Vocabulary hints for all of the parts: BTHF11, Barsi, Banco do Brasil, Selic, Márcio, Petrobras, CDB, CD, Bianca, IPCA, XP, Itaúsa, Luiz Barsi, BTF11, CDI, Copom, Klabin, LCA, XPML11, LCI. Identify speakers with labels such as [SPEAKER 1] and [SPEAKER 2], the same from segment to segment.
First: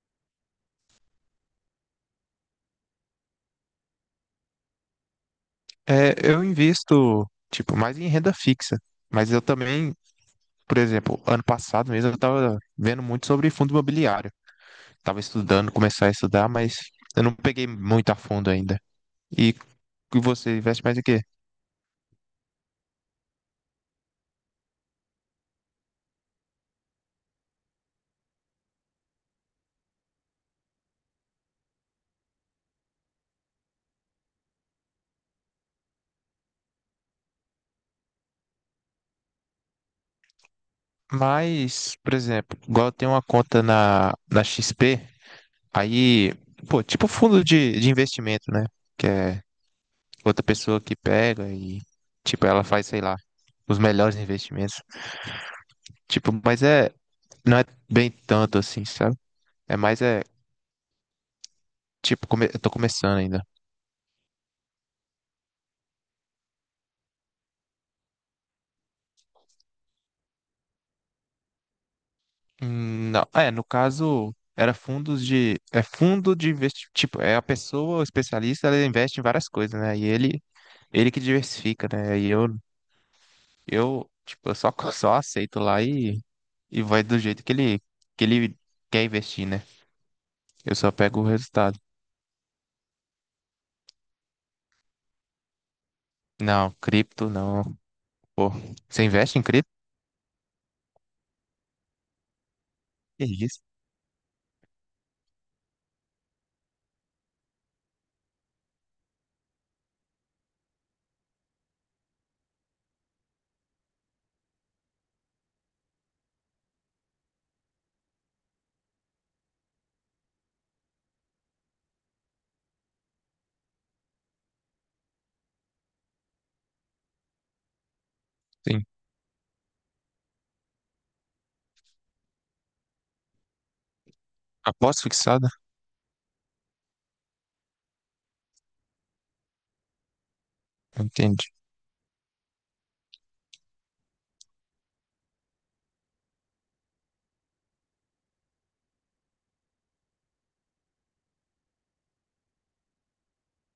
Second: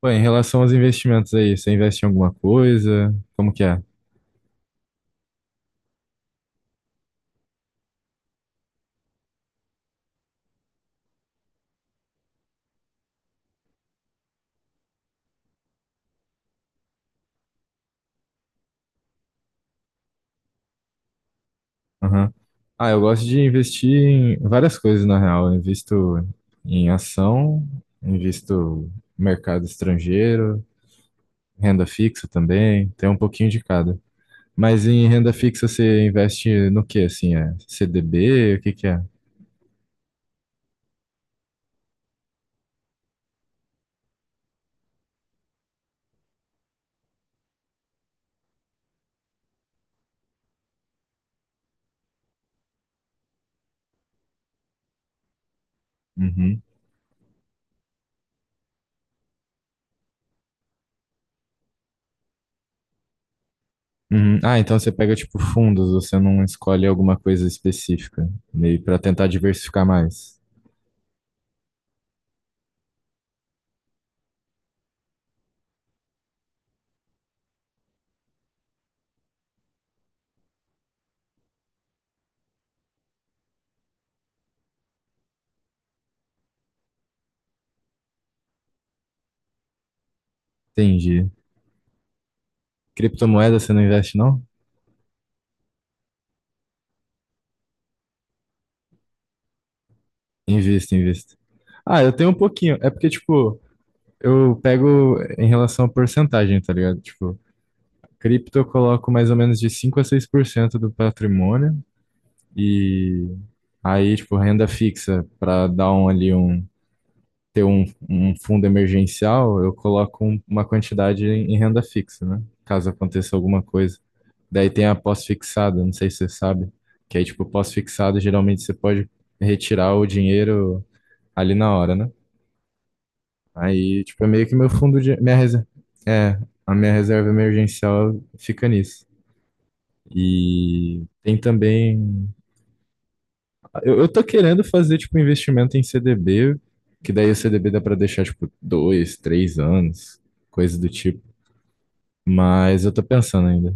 [SPEAKER 1] Pô, em relação aos investimentos aí, você investe em alguma coisa? Como que é?
[SPEAKER 2] É, eu invisto, tipo, mais em renda fixa. Mas eu também, por exemplo, ano passado mesmo eu tava vendo muito sobre fundo imobiliário. Tava estudando, começar a estudar, mas eu não peguei muito a fundo ainda. E e você investe mais em quê?
[SPEAKER 1] Aham. Ah, eu gosto de investir em várias coisas, na real. Eu invisto em ação, invisto em mercado estrangeiro, renda fixa também, tem um pouquinho de cada. Mas em renda fixa você investe no que assim? É CDB? O que que é?
[SPEAKER 2] Mas, por exemplo, igual eu tenho uma conta na XP, aí, pô, tipo fundo de investimento, né? Que é outra pessoa que pega e, tipo, ela faz, sei lá, os melhores investimentos. Tipo,
[SPEAKER 1] Uhum.
[SPEAKER 2] mas é. Não é bem tanto assim, sabe? É mais é. Tipo, eu tô começando ainda.
[SPEAKER 1] Uhum. Ah, então você pega tipo fundos, você não escolhe alguma coisa específica, meio para tentar diversificar mais.
[SPEAKER 2] Não, é, no caso, era fundos de. É fundo de investimento. Tipo, é a pessoa, o especialista, ela investe em várias coisas, né? E ele que diversifica, né? E eu, tipo, eu só, só aceito lá e vai do jeito que ele quer investir, né? Eu só pego o
[SPEAKER 1] Entendi.
[SPEAKER 2] resultado.
[SPEAKER 1] Criptomoeda você não investe, não?
[SPEAKER 2] Não, cripto não. Pô, você investe em cripto?
[SPEAKER 1] Invisto, invisto. Ah, eu tenho um pouquinho. É porque,
[SPEAKER 2] Que
[SPEAKER 1] tipo,
[SPEAKER 2] isso?
[SPEAKER 1] eu pego em relação à porcentagem, tá ligado? Tipo, cripto eu coloco mais ou menos de 5 a 6% do patrimônio. E aí, tipo, renda fixa, pra dar um ali um. Ter um fundo emergencial, eu coloco uma quantidade em renda fixa, né? Caso aconteça alguma coisa. Daí tem a pós-fixada, não sei se você sabe. Que aí, tipo, pós-fixada, geralmente você
[SPEAKER 2] Sim.
[SPEAKER 1] pode retirar o dinheiro ali na hora, né? Aí, tipo, é meio que meu fundo
[SPEAKER 2] Aposta
[SPEAKER 1] de. Minha
[SPEAKER 2] fixada?
[SPEAKER 1] reserva. É, a minha reserva emergencial fica nisso. E tem
[SPEAKER 2] Entendi.
[SPEAKER 1] também. Eu tô querendo fazer, tipo, investimento em CDB, que daí o CDB dá pra deixar, tipo, 2, 3 anos, coisa do tipo. Mas eu tô pensando ainda.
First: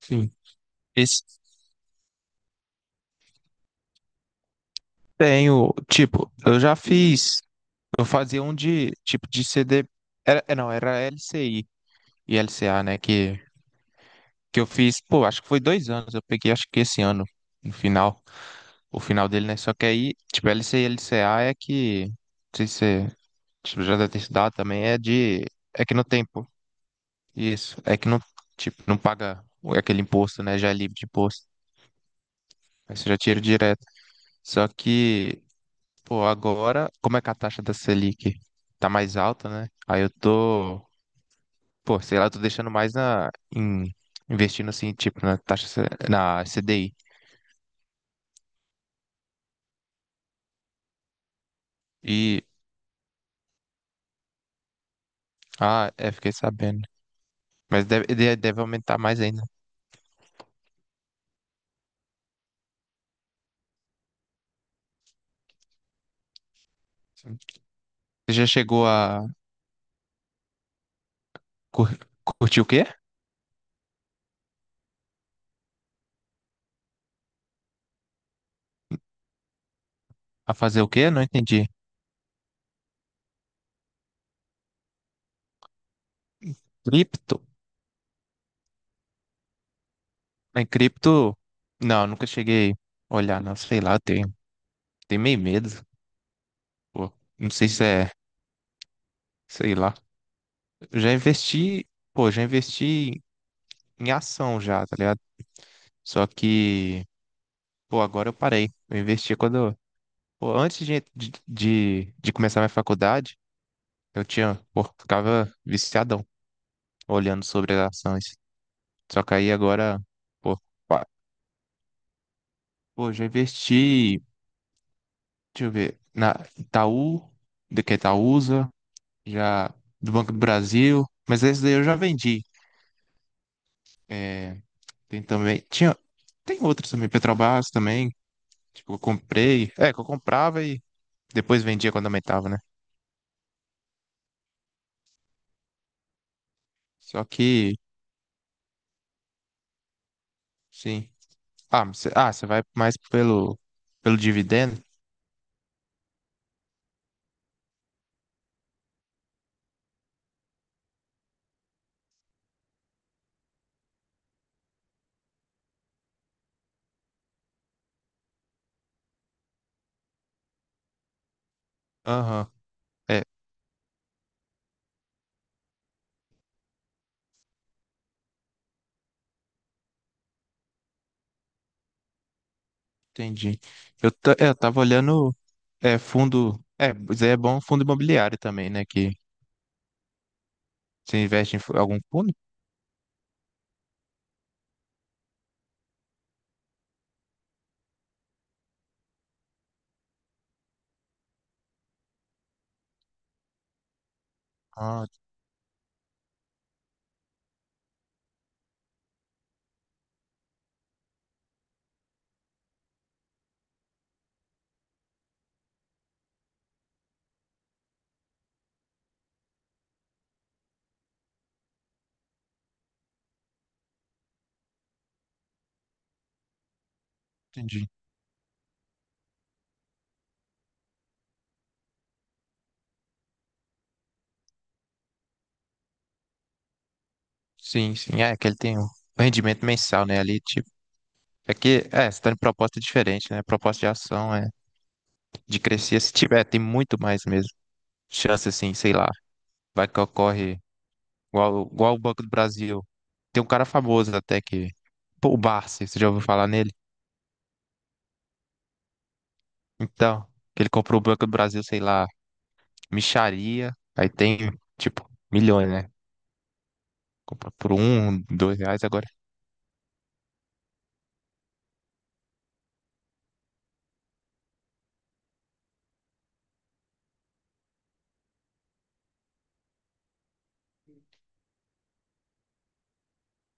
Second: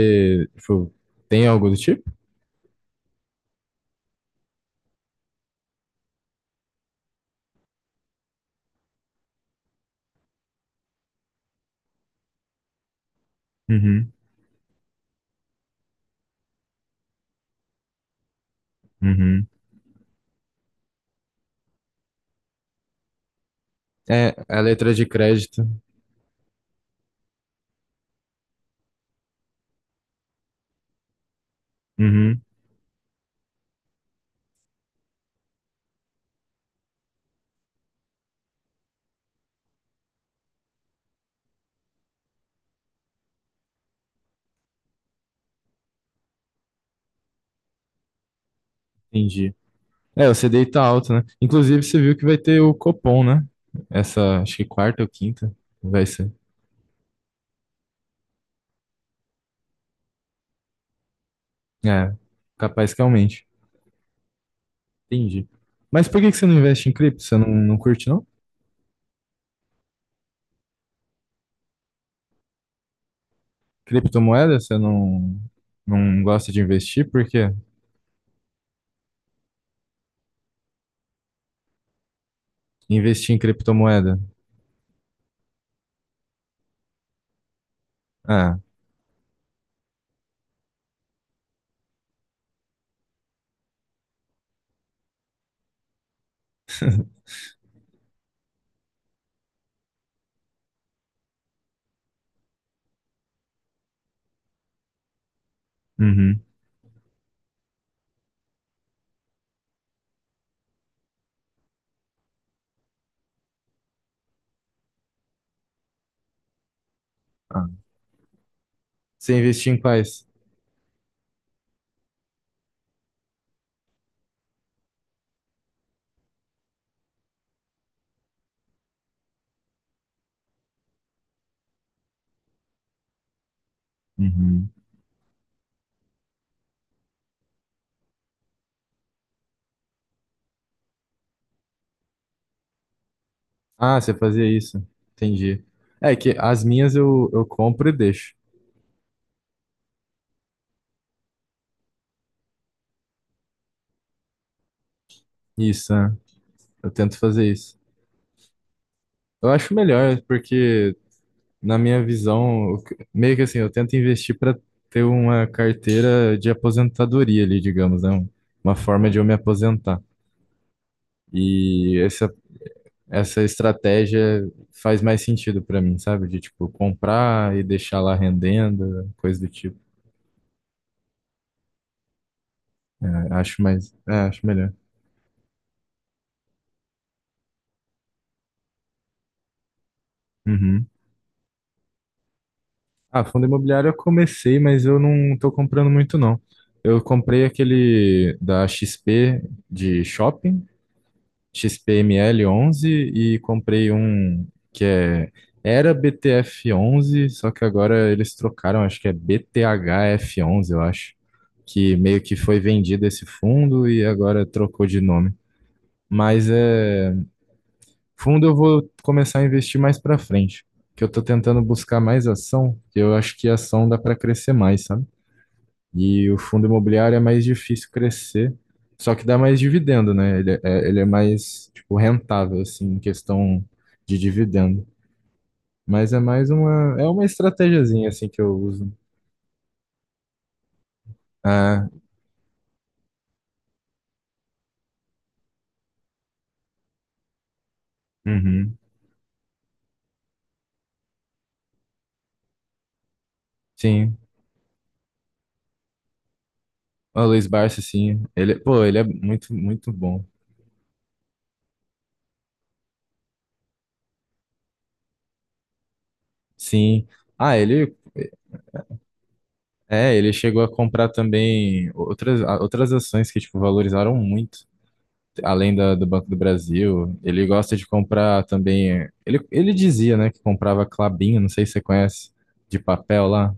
[SPEAKER 2] Sim.
[SPEAKER 1] tipo,
[SPEAKER 2] Esse
[SPEAKER 1] tem algo do tipo?
[SPEAKER 2] tenho, tipo, eu já fiz, eu fazia um de, tipo, de CD, era, é, não, era LCI e LCA, né, que,
[SPEAKER 1] Uhum,
[SPEAKER 2] que eu fiz, pô, acho que foi 2 anos, eu peguei, acho que esse ano, no final, o final
[SPEAKER 1] uhum.
[SPEAKER 2] dele, né, só que aí, tipo, LCI e LCA é que, não sei se você, tipo, já deve ter
[SPEAKER 1] É,
[SPEAKER 2] estudado
[SPEAKER 1] a
[SPEAKER 2] também,
[SPEAKER 1] letra
[SPEAKER 2] é
[SPEAKER 1] de
[SPEAKER 2] de,
[SPEAKER 1] crédito.
[SPEAKER 2] é que não tem, pô, isso, é que não, tipo, não paga aquele imposto, né, já é livre de imposto,
[SPEAKER 1] Uhum,
[SPEAKER 2] aí você já tira direto, só que. Pô, agora, como é que a taxa da Selic tá mais alta, né? Aí eu tô, pô, sei lá, eu tô deixando mais na, em- investindo assim, tipo, na taxa, na CDI.
[SPEAKER 1] entendi. É, o C CDI tá alto, né? Inclusive, você viu que vai
[SPEAKER 2] E,
[SPEAKER 1] ter o Copom, né? Essa, acho que quarta ou quinta
[SPEAKER 2] ah,
[SPEAKER 1] vai
[SPEAKER 2] é,
[SPEAKER 1] ser.
[SPEAKER 2] fiquei sabendo. Mas deve, deve aumentar mais ainda.
[SPEAKER 1] É, capaz que aumente. Entendi. Mas por que que você não investe em cripto? Você
[SPEAKER 2] Sim.
[SPEAKER 1] não, não curte, não?
[SPEAKER 2] Você já chegou a cur- curtir o quê?
[SPEAKER 1] Criptomoeda? Você não, não gosta de investir? Por quê?
[SPEAKER 2] A fazer o quê? Não entendi.
[SPEAKER 1] Investir em criptomoeda?
[SPEAKER 2] Cripto?
[SPEAKER 1] Ah,
[SPEAKER 2] Em cripto, não, nunca cheguei a olhar, não, sei lá, eu tenho, meio medo, pô, não sei se é, sei lá. Eu já investi, pô, já investi em ação já, tá ligado? Só
[SPEAKER 1] uhum.
[SPEAKER 2] que, pô, agora eu parei. Eu investi quando. Pô, antes de começar minha faculdade, eu tinha, pô, ficava viciadão olhando
[SPEAKER 1] Ah.
[SPEAKER 2] sobre as ações. Só que
[SPEAKER 1] Você
[SPEAKER 2] aí
[SPEAKER 1] investia em
[SPEAKER 2] agora,
[SPEAKER 1] quais?
[SPEAKER 2] pô, pa- pô, já investi, deixa eu ver, na Itaú, de que é Itaúsa, já do Banco do Brasil, mas esse daí eu já vendi. É,
[SPEAKER 1] Uhum.
[SPEAKER 2] tem também, tinha, tem outros também, Petrobras também, tipo, eu comprei, é, que eu comprava. Depois vendia quando aumentava, né?
[SPEAKER 1] Ah, você fazia isso. Entendi. É que as minhas
[SPEAKER 2] Só
[SPEAKER 1] eu
[SPEAKER 2] que,
[SPEAKER 1] compro e deixo.
[SPEAKER 2] sim. Ah, você você vai mais pelo dividendo?
[SPEAKER 1] Isso, né? Eu tento fazer isso. Eu acho melhor, porque na minha visão, meio que assim, eu tento investir para ter uma carteira de aposentadoria ali, digamos, né? Uma forma de eu me aposentar. E essa,
[SPEAKER 2] Aham, é,
[SPEAKER 1] essa estratégia faz mais sentido para mim, sabe? De tipo comprar e deixar lá rendendo, coisa do tipo. É, acho
[SPEAKER 2] entendi.
[SPEAKER 1] mais,
[SPEAKER 2] Eu,
[SPEAKER 1] é,
[SPEAKER 2] ta-
[SPEAKER 1] acho
[SPEAKER 2] é, eu
[SPEAKER 1] melhor.
[SPEAKER 2] tava olhando é, fundo. É, mas aí é bom fundo imobiliário também, né? Que
[SPEAKER 1] Uhum.
[SPEAKER 2] você investe em algum fundo?
[SPEAKER 1] Ah, fundo imobiliário eu comecei, mas eu não tô comprando muito não. Eu comprei aquele da XP de shopping. XPML11 e comprei um que
[SPEAKER 2] Ah,
[SPEAKER 1] é era BTF11, só que agora eles trocaram, acho que é BTHF11, eu acho, que meio que foi vendido esse fundo e agora trocou de nome. Mas é fundo eu vou começar a investir mais para frente, que eu tô tentando buscar mais ação, que eu acho que a ação dá para crescer mais, sabe? E o fundo imobiliário é mais difícil
[SPEAKER 2] entendi.
[SPEAKER 1] crescer, só que dá mais dividendo, né? Ele é mais, tipo, rentável, assim, em questão de dividendo. Mas é mais uma, é uma
[SPEAKER 2] Sim,
[SPEAKER 1] estratégiazinha,
[SPEAKER 2] sim.
[SPEAKER 1] assim,
[SPEAKER 2] É,
[SPEAKER 1] que
[SPEAKER 2] que
[SPEAKER 1] eu
[SPEAKER 2] ele tem um
[SPEAKER 1] uso.
[SPEAKER 2] rendimento mensal, né? Ali, tipo. É
[SPEAKER 1] Ah,
[SPEAKER 2] que, é, você tá em proposta diferente, né? Proposta de ação é de crescer. Se tiver, tem muito mais mesmo. Chance, assim,
[SPEAKER 1] uhum,
[SPEAKER 2] sei lá. Vai que ocorre. Igual o Banco do Brasil. Tem um cara famoso
[SPEAKER 1] sim.
[SPEAKER 2] até que. Pô, o Barsi, você já ouviu falar nele?
[SPEAKER 1] O Luiz Barsi, sim. Ele, pô, ele é muito, muito bom.
[SPEAKER 2] Então, que ele comprou o Banco do Brasil, sei lá, mixaria. Aí tem, tipo, milhões, né?
[SPEAKER 1] Sim.
[SPEAKER 2] Comprou
[SPEAKER 1] Ah,
[SPEAKER 2] por
[SPEAKER 1] ele,
[SPEAKER 2] um, dois reais agora.
[SPEAKER 1] é, ele chegou a comprar também outras ações que, tipo, valorizaram muito. Além do Banco do Brasil, ele gosta de comprar também. Ele dizia, né, que comprava Klabin, não sei se você conhece, de papel lá.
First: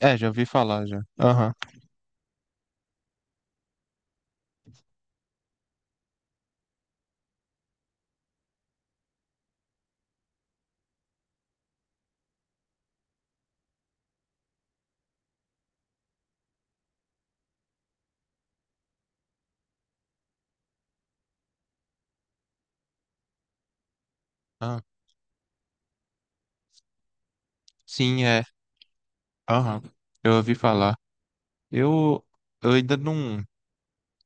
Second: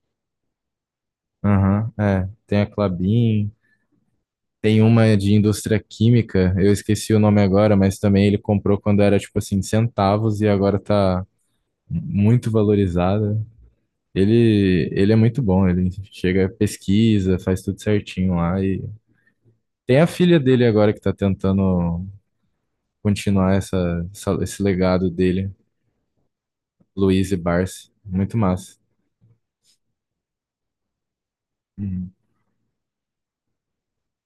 [SPEAKER 2] É, já ouvi falar já. Aham.
[SPEAKER 1] Aham, é. Tem a Klabin, tem uma de indústria química, eu esqueci o nome agora, mas também ele comprou quando era tipo assim, centavos e agora tá muito valorizada. Ele é muito bom, ele chega, pesquisa, faz tudo certinho lá e tem a filha dele agora que tá tentando continuar esse
[SPEAKER 2] Ah,
[SPEAKER 1] legado dele. Luiz e Barsi.
[SPEAKER 2] sim,
[SPEAKER 1] Muito
[SPEAKER 2] é.
[SPEAKER 1] massa.
[SPEAKER 2] Aham. Eu ouvi falar.
[SPEAKER 1] Uhum.
[SPEAKER 2] Eu, eu ainda não.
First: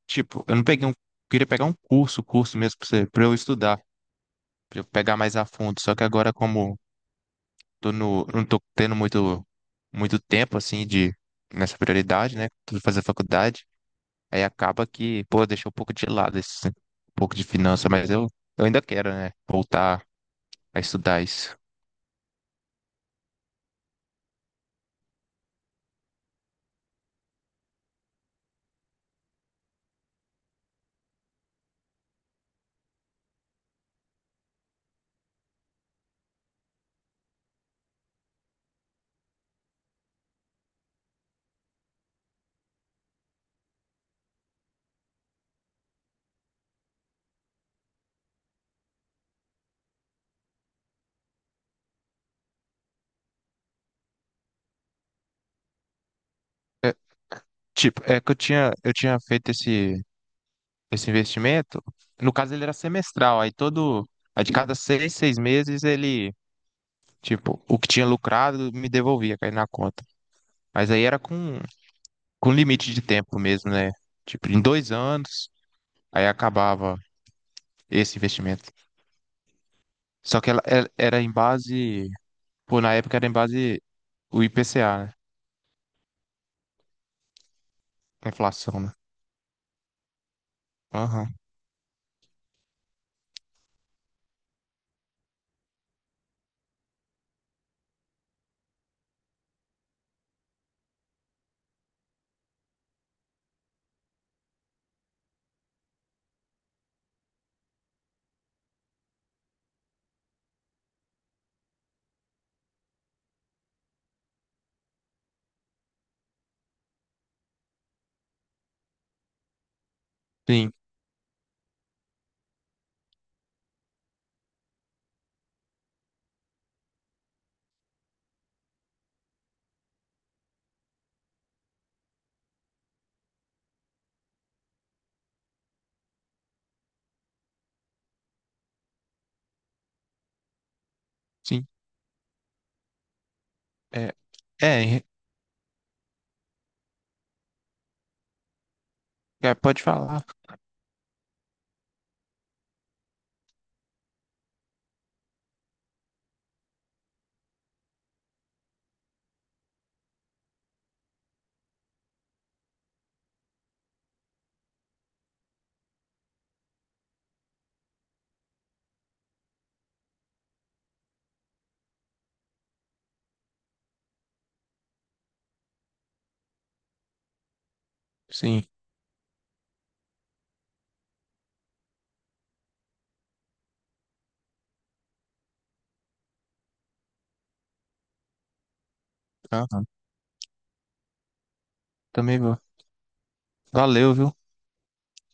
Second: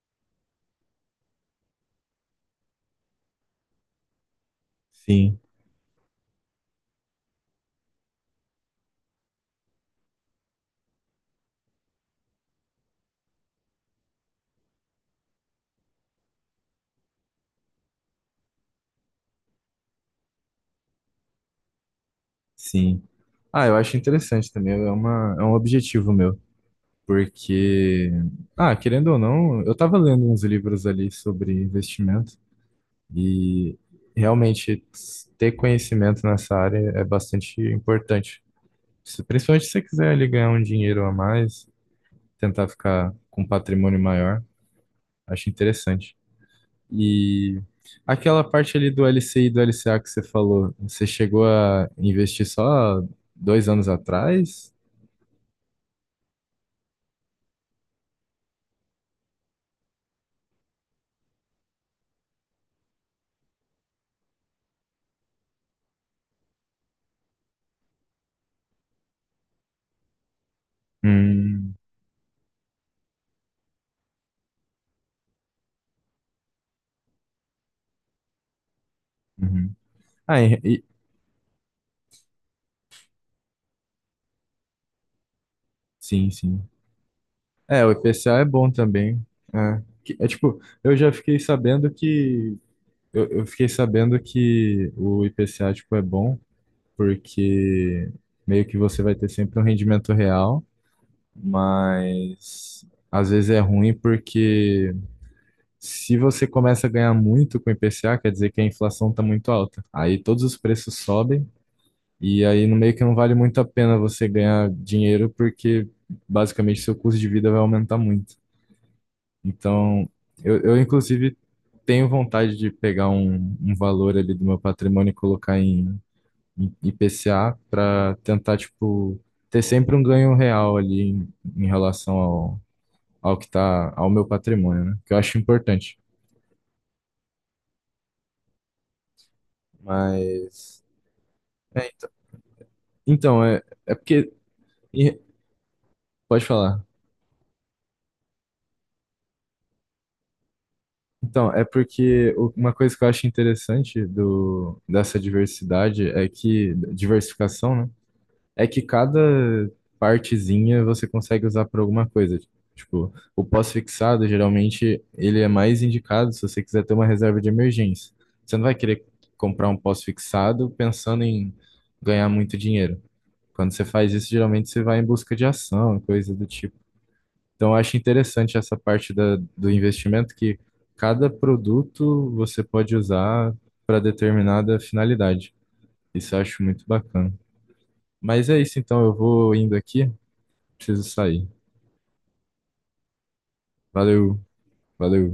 [SPEAKER 2] Tipo, eu não peguei um. Queria pegar um curso, curso mesmo pra você, pra eu estudar, pra eu pegar mais
[SPEAKER 1] Sim,
[SPEAKER 2] a fundo. Só que agora, como tô não tô tendo muito, muito tempo, assim, de, nessa prioridade, né? Tudo fazer faculdade. Aí acaba que, pô, deixou um pouco de lado esse, um pouco de finança, mas eu ainda quero, né? Voltar a estudar isso.
[SPEAKER 1] sim. Ah, eu acho interessante também. É um objetivo meu. Porque, ah, querendo ou não, eu estava lendo uns livros ali sobre investimento e realmente ter conhecimento nessa área é bastante importante. Principalmente se você quiser ali ganhar um dinheiro a mais, tentar ficar com um patrimônio maior, acho interessante. E aquela parte ali do LCI e do LCA que você falou, você chegou a investir só 2 anos atrás?
[SPEAKER 2] Tipo, é que eu tinha feito esse investimento. No caso, ele era semestral. Aí todo, aí de cada seis meses, ele, tipo, o que tinha lucrado me devolvia, caía na conta. Mas aí era com,
[SPEAKER 1] Hum,
[SPEAKER 2] com limite de tempo mesmo, né? Tipo, em 2 anos, aí acabava esse investimento.
[SPEAKER 1] uhum. Ah,
[SPEAKER 2] Só que era em base, pô, na época era em base o IPCA, né?
[SPEAKER 1] sim, sim. É, o
[SPEAKER 2] A
[SPEAKER 1] IPCA é bom
[SPEAKER 2] inflação, né?
[SPEAKER 1] também. É, é tipo, eu já
[SPEAKER 2] Aham.
[SPEAKER 1] fiquei sabendo que eu fiquei sabendo que o IPCA tipo é bom porque meio que você vai ter sempre um rendimento real, mas às vezes é ruim porque se você começa a ganhar muito com o IPCA, quer dizer que a inflação está muito alta. Aí todos os preços sobem e aí no meio que não vale muito a pena você ganhar dinheiro porque basicamente seu custo de vida vai aumentar muito. Então, eu,
[SPEAKER 2] Sim,
[SPEAKER 1] eu inclusive tenho vontade de pegar um valor ali do meu patrimônio e colocar em IPCA para tentar, tipo, ter sempre um ganho real ali em relação ao que tá, ao meu patrimônio, né? Que eu acho importante. Mas
[SPEAKER 2] sim.
[SPEAKER 1] é, então, é
[SPEAKER 2] É,
[SPEAKER 1] porque.
[SPEAKER 2] é,
[SPEAKER 1] e- Pode falar.
[SPEAKER 2] é, pode falar.
[SPEAKER 1] Então, é porque uma coisa que eu acho interessante dessa diversidade é que. Diversificação, né? É que cada partezinha você consegue usar para alguma coisa. Tipo, o pós-fixado, geralmente, ele é mais indicado se você quiser ter uma reserva de emergência. Você não vai querer comprar um pós-fixado pensando em ganhar muito dinheiro. Quando você faz isso, geralmente você vai em busca de ação, coisa do tipo. Então, eu acho interessante
[SPEAKER 2] Sim.
[SPEAKER 1] essa parte do investimento que cada produto você pode usar para determinada finalidade. Isso eu acho muito bacana. Mas é isso, então, eu vou indo
[SPEAKER 2] Aham.
[SPEAKER 1] aqui, preciso sair.
[SPEAKER 2] Também vou. Valeu, viu?
[SPEAKER 1] Valeu, valeu.